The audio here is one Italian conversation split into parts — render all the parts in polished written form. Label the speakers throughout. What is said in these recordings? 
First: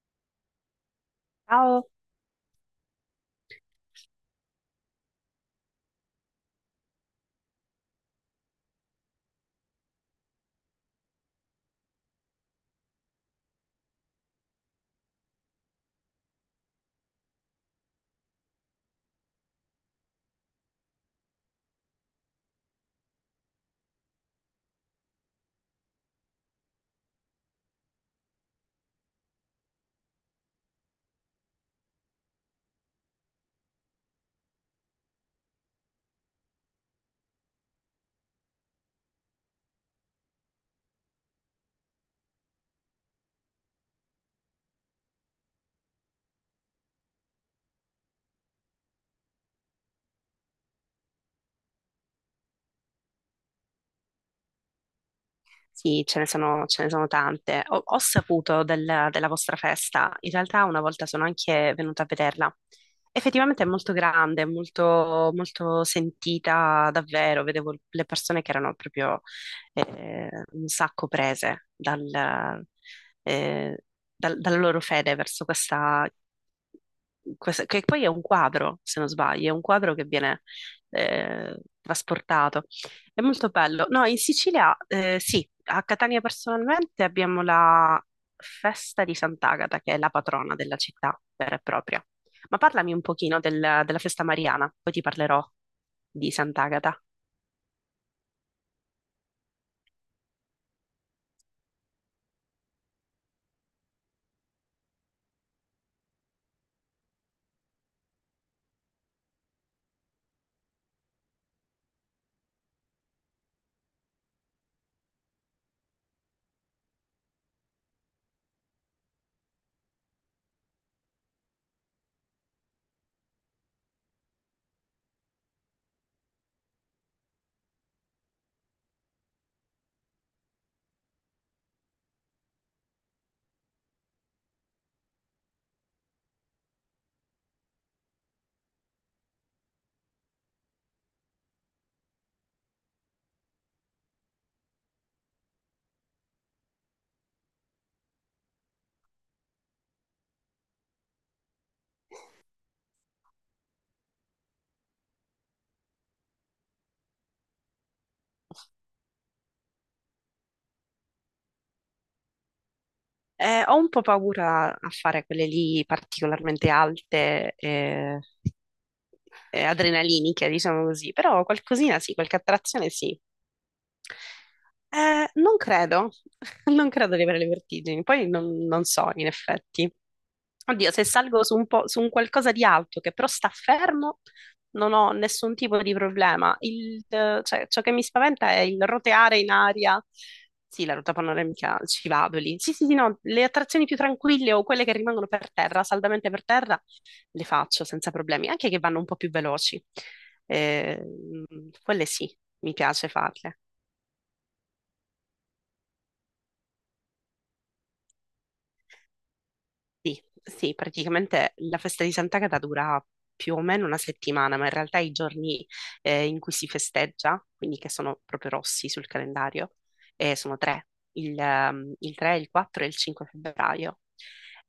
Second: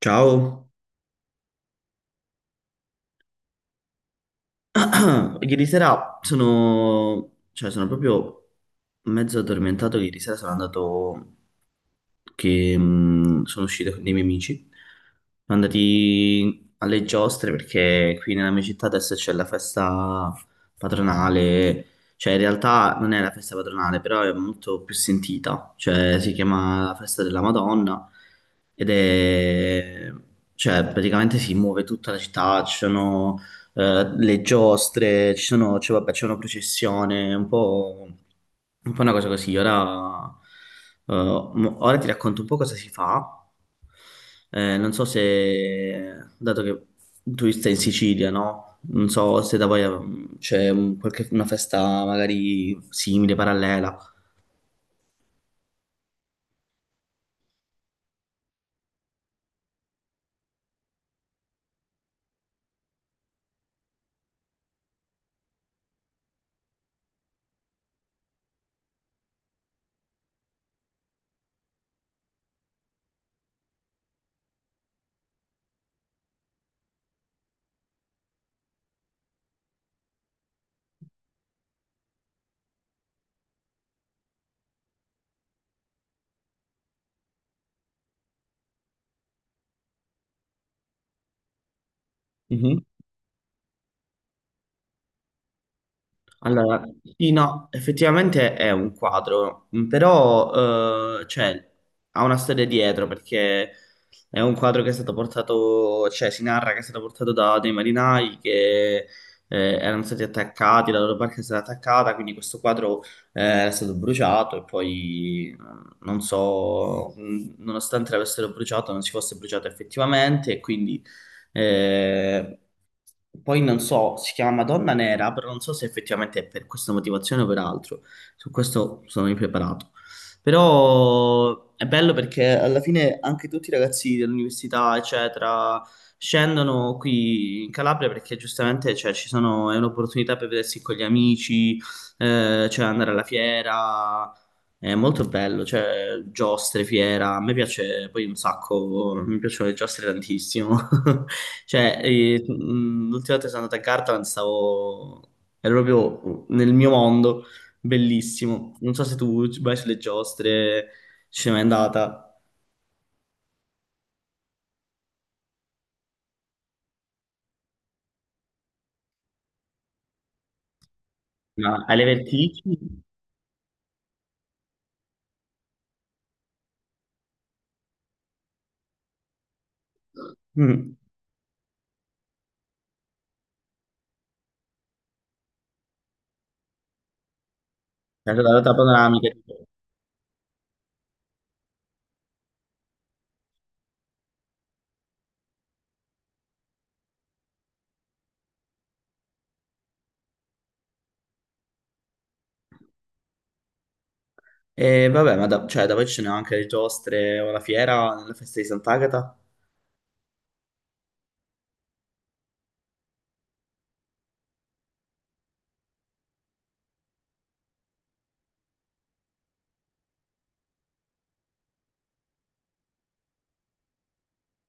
Speaker 1: Ciao,
Speaker 2: Ciao.
Speaker 1: ieri sera sono, cioè sono proprio mezzo addormentato. Ieri sera sono andato, che sono uscito con dei miei amici. Sono andati alle giostre perché qui nella mia città adesso c'è la festa patronale. Cioè in realtà non è la festa patronale, però è molto più sentita. Cioè si chiama la festa della Madonna ed è. Cioè praticamente si muove tutta la città, ci sono le giostre, ci sono, cioè, vabbè, c'è una processione, un po' una cosa così. Ora, ora ti racconto un po' cosa si fa. Non so se, dato che tu stai in Sicilia, no? Non so se da voi c'è una festa magari simile, parallela.
Speaker 2: Sì, ce ne sono tante. Ho saputo della vostra festa. In realtà una volta sono anche venuta a vederla. Effettivamente è molto grande, molto, molto sentita davvero. Vedevo le persone che erano proprio un sacco prese eh, dalla loro fede verso che poi è un quadro, se non sbaglio, è un quadro che viene trasportato. È molto bello. No, in Sicilia, sì, a Catania personalmente abbiamo la festa di Sant'Agata, che è la patrona della città vera e propria. Ma parlami un pochino della festa mariana, poi ti parlerò di
Speaker 1: Allora,
Speaker 2: Sant'Agata.
Speaker 1: sì, no, effettivamente è un quadro, però cioè, ha una storia dietro perché è un quadro che è stato portato, cioè si narra che è stato portato da dei marinai che erano stati attaccati, la loro barca è stata attaccata, quindi questo quadro è stato bruciato e poi non so, nonostante l'avessero bruciato non si fosse bruciato effettivamente e quindi eh, poi non so, si chiama Madonna Nera, però non so se effettivamente è per questa motivazione o per altro. Su questo sono impreparato. Però è bello perché alla fine anche tutti i ragazzi dell'università, eccetera, scendono qui in Calabria perché giustamente cioè, ci sono, è un'opportunità per vedersi con gli amici, cioè andare alla fiera. È molto bello, cioè giostre, fiera, a me piace poi un sacco, mi piacciono le giostre tantissimo. Cioè, l'ultima volta che sono andato a Gardaland stavo. Ero proprio nel mio mondo, bellissimo. Non so se tu ci vai sulle giostre, ci sei mai andata,
Speaker 2: Ho un po' paura a fare quelle lì particolarmente alte e adrenaliniche, diciamo così, però
Speaker 1: ma
Speaker 2: qualcosina
Speaker 1: alle
Speaker 2: sì, qualche
Speaker 1: vertigini?
Speaker 2: attrazione sì. Non credo, non credo di avere le vertigini, poi non so in effetti. Oddio,
Speaker 1: Mm.
Speaker 2: se salgo su un po', su un qualcosa di alto che però sta fermo, non ho nessun tipo di problema. Cioè, ciò che mi
Speaker 1: È stata
Speaker 2: spaventa è
Speaker 1: andata
Speaker 2: il
Speaker 1: panoramica,
Speaker 2: roteare in
Speaker 1: tipo.
Speaker 2: aria. Sì, la ruota panoramica ci vado lì. Sì, sì, sì, no, le attrazioni più tranquille o quelle che rimangono per terra, saldamente per terra, le faccio senza problemi, anche che vanno un po' più veloci. Eh, quelle sì, mi piace farle.
Speaker 1: E vabbè, ma da poi ci sono anche le giostre o la fiera, nella festa di Sant'Agata.
Speaker 2: Sì, sì, praticamente la festa di Sant'Agata dura più o meno una settimana, ma in realtà i giorni in cui si festeggia, quindi che sono proprio rossi sul calendario, sono tre, il 3, il 4 e il 5 febbraio.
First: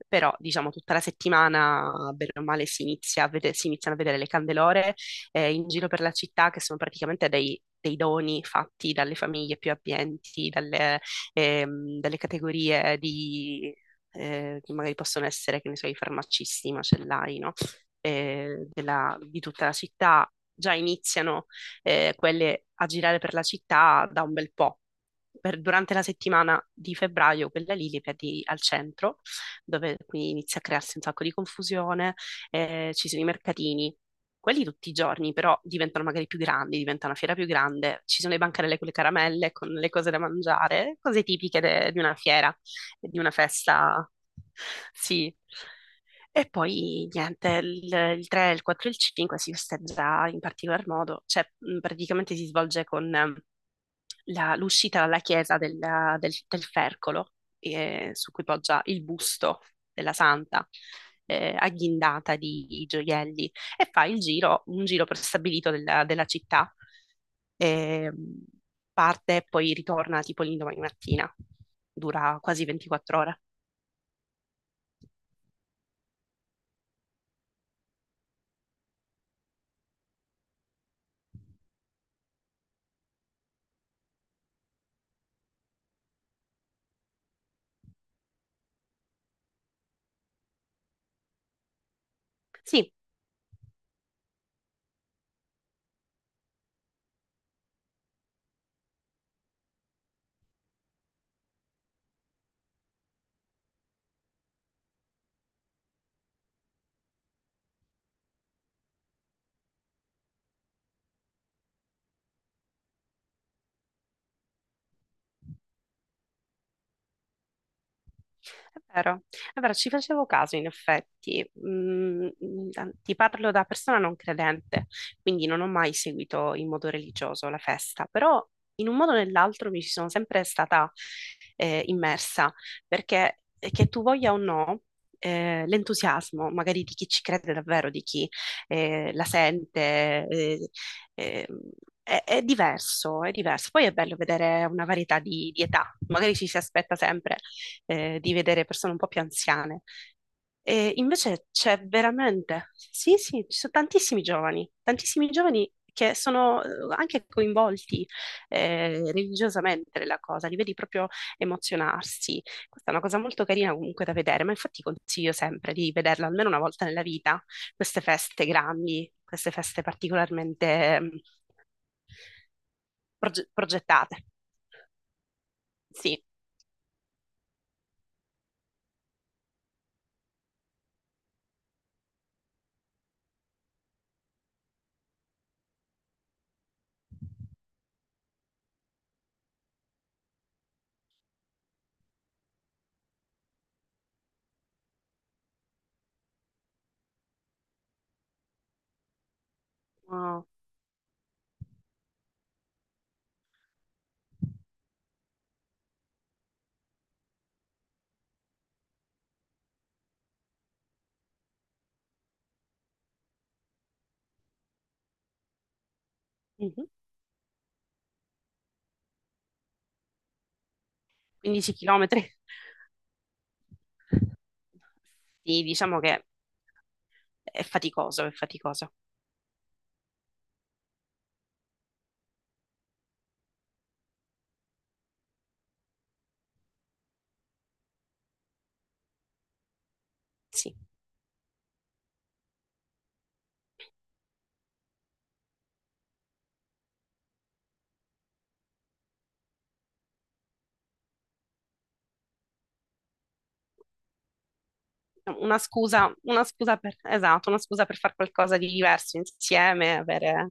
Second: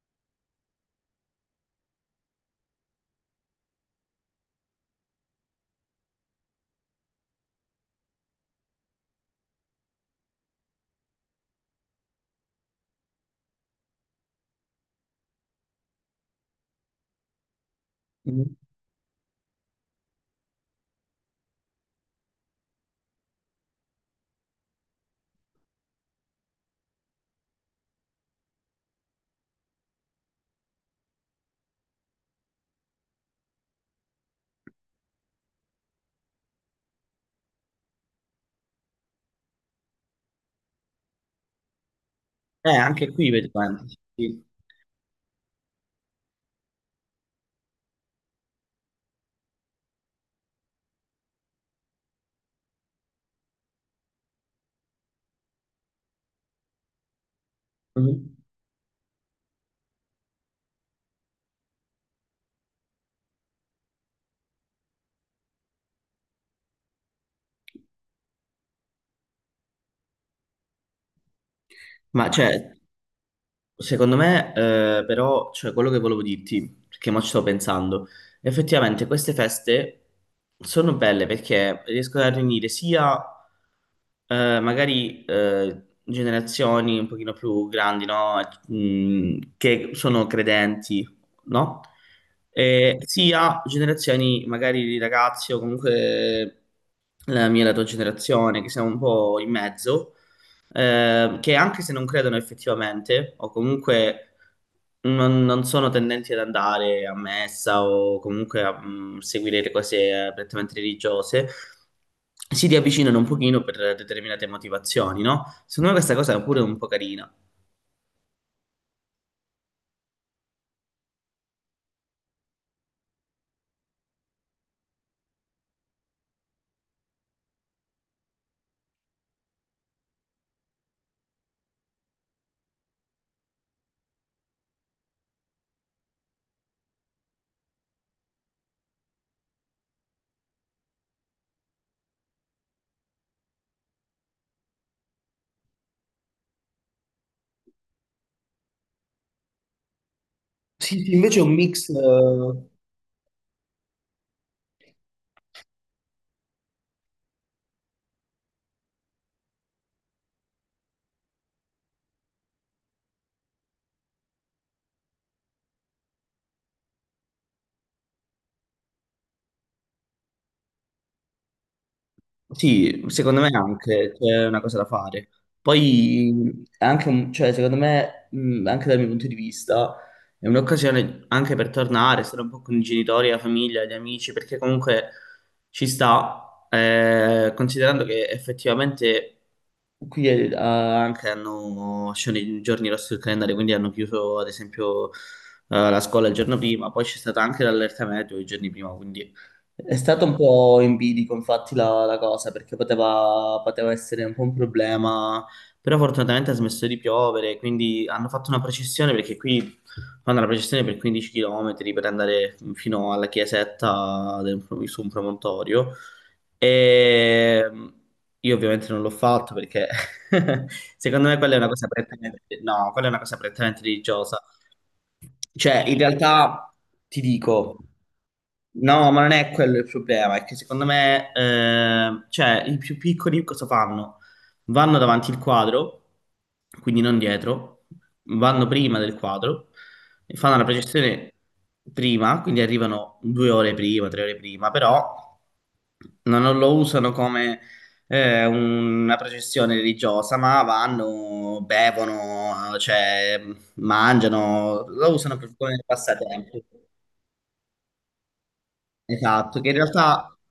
Speaker 2: Però, diciamo, tutta la settimana, bene o male, si iniziano a vedere le candelore in giro per la città, che sono praticamente dei doni fatti dalle famiglie più abbienti, dalle categorie che magari possono essere, che ne so, i farmacisti, i macellai, no?
Speaker 1: Mm.
Speaker 2: Di tutta la città, già iniziano quelle a girare per la città da un bel po'. Durante la settimana di febbraio, quella lì li vedi al centro, dove quindi inizia a crearsi un sacco di confusione, ci sono i mercatini. Quelli tutti i giorni, però diventano magari più grandi, diventa una fiera più grande. Ci sono le bancarelle con le caramelle, con le cose da mangiare, cose tipiche di una fiera
Speaker 1: Anche
Speaker 2: di
Speaker 1: qui
Speaker 2: una
Speaker 1: vedi quanti.
Speaker 2: festa.
Speaker 1: Sì.
Speaker 2: Sì. E poi niente, il 3, il 4 e il 5 si festeggia in particolar modo, cioè praticamente si svolge con l'uscita dalla chiesa del Fercolo, su
Speaker 1: Mm.
Speaker 2: cui poggia il busto della Santa, agghindata di gioielli, e fa il giro, un giro prestabilito della città. Ehm, parte e poi ritorna tipo l'indomani mattina.
Speaker 1: Ma
Speaker 2: Dura quasi
Speaker 1: cioè,
Speaker 2: 24 ore.
Speaker 1: secondo me, però, cioè, quello che volevo dirti, perché mo ci sto pensando, effettivamente queste feste sono belle perché riescono a riunire sia magari generazioni un pochino più grandi, no? Che sono credenti, no?
Speaker 2: Sì,
Speaker 1: E sia generazioni magari di ragazzi o comunque la mia e la tua generazione, che siamo un po' in mezzo che anche se non credono effettivamente, o comunque non sono tendenti ad andare a messa o comunque a seguire le cose prettamente religiose, si riavvicinano un pochino per determinate motivazione, no? Secondo me questa cosa è pure un po' carina.
Speaker 2: è vero, è vero, ci facevo caso in effetti. Ti parlo da persona non credente, quindi non ho mai seguito in modo religioso la festa, però in un modo o nell'altro mi ci sono sempre stata immersa, perché che tu voglia o no, l'entusiasmo magari di chi ci crede davvero, di chi la sente, eh, eh, è diverso, è diverso. Poi è bello vedere una varietà di età, magari ci si aspetta sempre di vedere persone un po' più anziane. E
Speaker 1: Sì, sì, invece è
Speaker 2: invece
Speaker 1: un
Speaker 2: c'è
Speaker 1: mix,
Speaker 2: veramente, sì, sì, ci sono tantissimi giovani che sono anche coinvolti religiosamente nella cosa, li vedi proprio emozionarsi. Questa è una cosa molto carina comunque da vedere, ma infatti consiglio sempre di vederla almeno una volta nella vita, queste feste grandi, queste feste particolarmente
Speaker 1: sì, secondo me anche
Speaker 2: progettate.
Speaker 1: c'è una cosa da fare.
Speaker 2: Sì,
Speaker 1: Poi è anche cioè, secondo me, anche dal mio punto di vista, è un'occasione anche per tornare, stare un po' con i genitori, la famiglia, gli amici, perché comunque ci sta, considerando che effettivamente qui anche hanno sono i giorni rossi del calendario, quindi hanno chiuso ad esempio la scuola il giorno prima, poi c'è stata anche l'allerta meteo i giorni prima, quindi è stato un po' in bilico, infatti, la cosa, perché poteva essere un po' un problema, però fortunatamente ha smesso di piovere, quindi hanno fatto una processione, perché qui fanno la processione per 15 km per andare fino alla chiesetta su un promontorio,
Speaker 2: mhm.
Speaker 1: e io ovviamente non l'ho fatto perché secondo me quella è una
Speaker 2: 15
Speaker 1: cosa
Speaker 2: km.
Speaker 1: prettamente, no, quella è una cosa prettamente religiosa,
Speaker 2: Sì,
Speaker 1: cioè, in
Speaker 2: diciamo che
Speaker 1: realtà ti
Speaker 2: è
Speaker 1: dico,
Speaker 2: faticoso, è faticoso.
Speaker 1: no, ma non è quello il problema, è che secondo me, cioè, i più piccoli cosa fanno? Vanno davanti al quadro, quindi non dietro, vanno prima del quadro, e fanno la
Speaker 2: Sì,
Speaker 1: projezione prima, quindi arrivano 2 ore prima, 3 ore prima, però non lo usano come una processione religiosa, ma vanno, bevono, cioè mangiano, lo
Speaker 2: no,
Speaker 1: usano per come
Speaker 2: una
Speaker 1: passatempo.
Speaker 2: scusa per, esatto, una scusa per fare qualcosa di diverso
Speaker 1: Esatto, che in
Speaker 2: insieme,
Speaker 1: realtà
Speaker 2: avere...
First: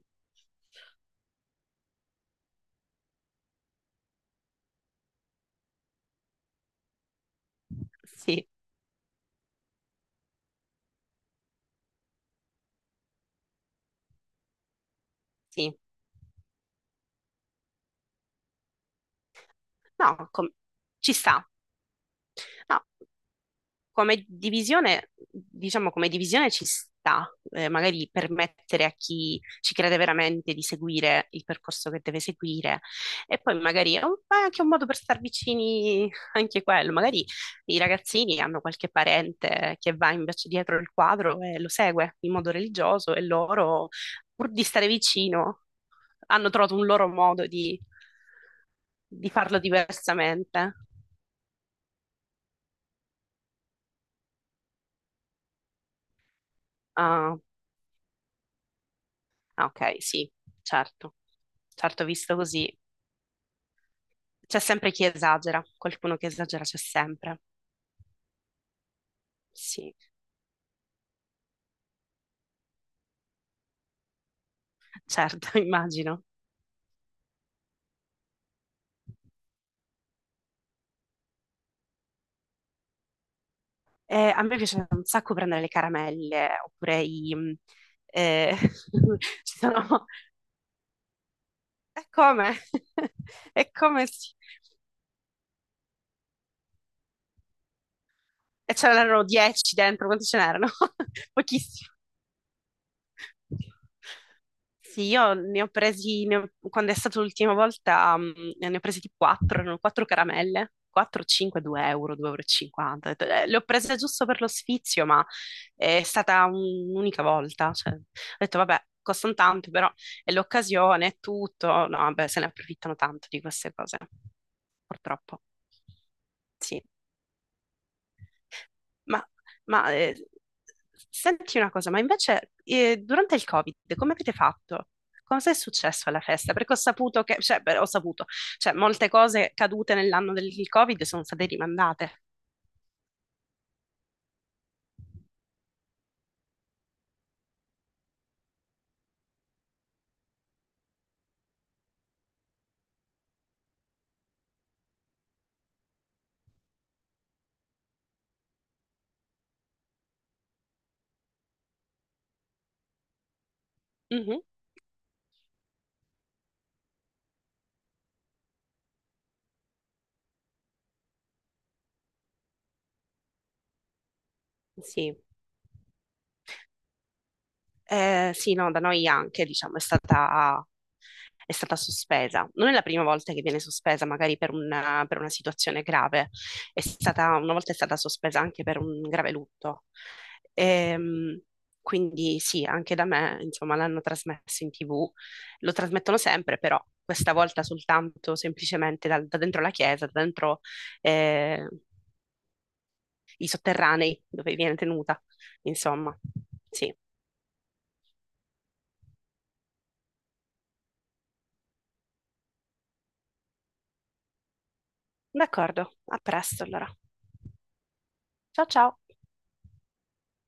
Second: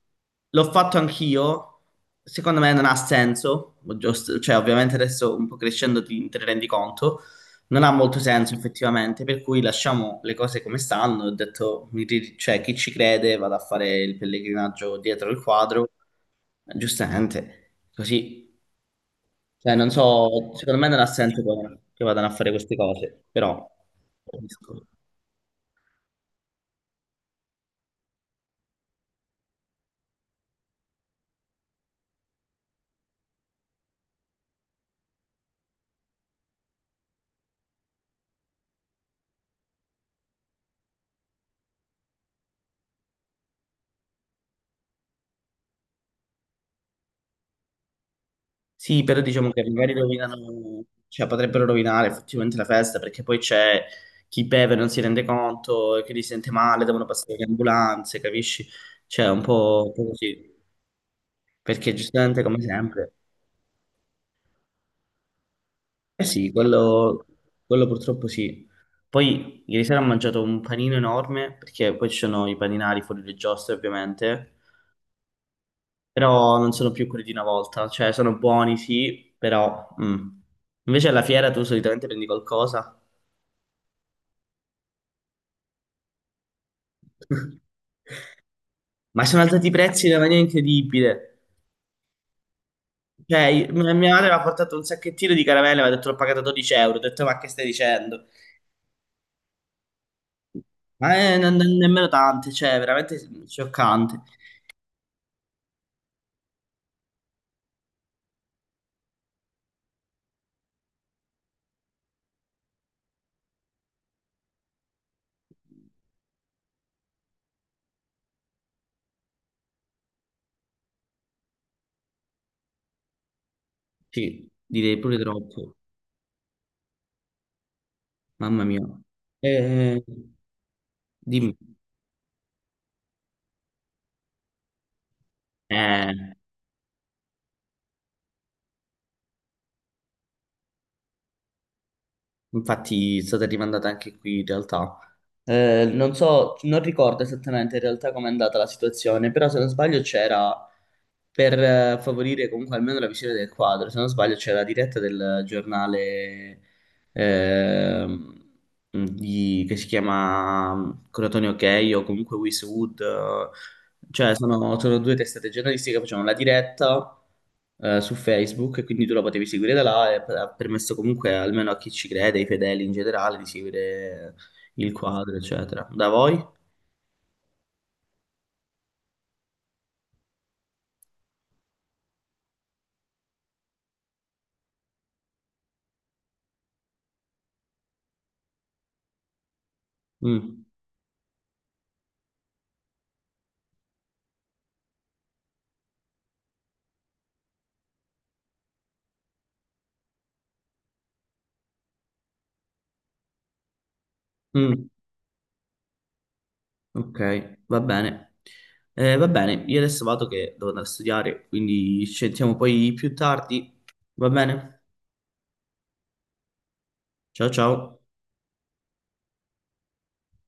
Speaker 1: l'ho fatto anch'io, secondo me non ha senso, cioè ovviamente adesso un po' crescendo ti te ne rendi conto, non ha molto
Speaker 2: Sì,
Speaker 1: senso effettivamente, per cui lasciamo le cose come stanno, ho detto, cioè chi ci crede vado a fare il pellegrinaggio dietro il
Speaker 2: sì.
Speaker 1: quadro, giustamente, così, cioè non
Speaker 2: No,
Speaker 1: so, secondo me non ha
Speaker 2: ci sta.
Speaker 1: senso che vadano a fare queste
Speaker 2: No.
Speaker 1: cose, però.
Speaker 2: Come divisione, diciamo come divisione ci sta, magari permettere a chi ci crede veramente di seguire il percorso che deve seguire e poi magari è anche un modo per star vicini anche quello, magari i ragazzini hanno qualche parente che va invece dietro il quadro e lo segue in modo religioso e loro, pur di stare vicino, hanno trovato un loro modo di,
Speaker 1: Sì, però
Speaker 2: di
Speaker 1: diciamo
Speaker 2: farlo
Speaker 1: che magari
Speaker 2: diversamente.
Speaker 1: rovinano, cioè potrebbero rovinare effettivamente la festa perché poi c'è chi beve non si rende conto e quindi si sente male, devono passare
Speaker 2: Ah,
Speaker 1: le ambulanze, capisci? Cioè, è
Speaker 2: ah,
Speaker 1: un
Speaker 2: ok,
Speaker 1: po'
Speaker 2: sì,
Speaker 1: così,
Speaker 2: certo.
Speaker 1: perché
Speaker 2: Certo, visto
Speaker 1: giustamente come
Speaker 2: così.
Speaker 1: sempre.
Speaker 2: C'è sempre chi esagera, qualcuno
Speaker 1: Eh
Speaker 2: che
Speaker 1: sì,
Speaker 2: esagera c'è
Speaker 1: quello,
Speaker 2: sempre.
Speaker 1: quello purtroppo sì. Poi ieri
Speaker 2: Sì,
Speaker 1: sera ho mangiato un panino enorme perché poi ci sono i paninari fuori le giostre ovviamente,
Speaker 2: certo, immagino.
Speaker 1: però non sono più quelli di una volta, cioè sono buoni sì, però... mm. Invece alla fiera tu solitamente prendi qualcosa?
Speaker 2: A me piace un sacco prendere le caramelle, oppure eh,
Speaker 1: Ma sono
Speaker 2: ci
Speaker 1: alzati i prezzi
Speaker 2: sono...
Speaker 1: in una maniera incredibile.
Speaker 2: E come?
Speaker 1: Cioè,
Speaker 2: E
Speaker 1: mia
Speaker 2: come
Speaker 1: mia madre mi
Speaker 2: si...
Speaker 1: ha portato un sacchettino di caramelle, mi ha detto l'ho pagata 12 euro. Ho detto, ma che stai dicendo?
Speaker 2: E ce n'erano 10 dentro, quanti ce n'erano?
Speaker 1: Ma
Speaker 2: Pochissimi.
Speaker 1: nemmeno tante, cioè, veramente scioccante.
Speaker 2: Sì, io ne ho presi, quando è stata l'ultima volta, ne ho presi tipo 4, erano 4 caramelle, 4, 5, 2 euro, 2,50 euro, e cinquanta. Ho detto, le ho prese giusto per lo sfizio, ma è stata un'unica volta. Cioè, ho detto, vabbè, costano tanto, però è l'occasione, è tutto. No, vabbè, se ne approfittano tanto di queste cose,
Speaker 1: Sì, direi pure
Speaker 2: purtroppo.
Speaker 1: troppo.
Speaker 2: Sì.
Speaker 1: Mamma mia.
Speaker 2: Ma, ma,
Speaker 1: Eh,
Speaker 2: eh,
Speaker 1: Dimmi.
Speaker 2: senti una cosa, ma invece durante il Covid come avete fatto? Cosa è successo
Speaker 1: Eh.
Speaker 2: alla festa? Perché ho saputo che, cioè, beh, ho saputo, cioè, molte cose cadute nell'anno del Covid sono state rimandate.
Speaker 1: Infatti è stata rimandata anche qui in realtà. Non so, non ricordo esattamente in realtà com'è andata la situazione, però se non sbaglio c'era, per favorire comunque almeno la visione del quadro, se non sbaglio c'era la diretta del giornale ehm, che si chiama Crotonio Ok o comunque Wisewood, cioè,
Speaker 2: Mhm,
Speaker 1: sono due testate giornalistiche che facevano la diretta su Facebook, e quindi tu la potevi seguire da là e ha permesso comunque almeno a chi ci crede, ai fedeli in generale, di seguire il
Speaker 2: sì.
Speaker 1: quadro, eccetera. Da voi?
Speaker 2: Sì, no, da noi anche, diciamo, è stata sospesa. Non è la prima volta che viene sospesa, magari per una situazione grave. Una volta è stata sospesa anche per un grave lutto.
Speaker 1: Mm.
Speaker 2: Ehm, quindi sì, anche da me, insomma, l'hanno trasmesso in TV. Lo trasmettono sempre, però questa volta soltanto semplicemente dentro la chiesa, da dentro eh, i sotterranei dove viene
Speaker 1: Mm.
Speaker 2: tenuta, insomma. Sì,
Speaker 1: Ok, va bene. Va bene, io adesso vado che devo andare a studiare, quindi ci sentiamo poi più tardi. Va bene?
Speaker 2: d'accordo, a presto allora.
Speaker 1: Ciao ciao.
Speaker 2: Ciao ciao!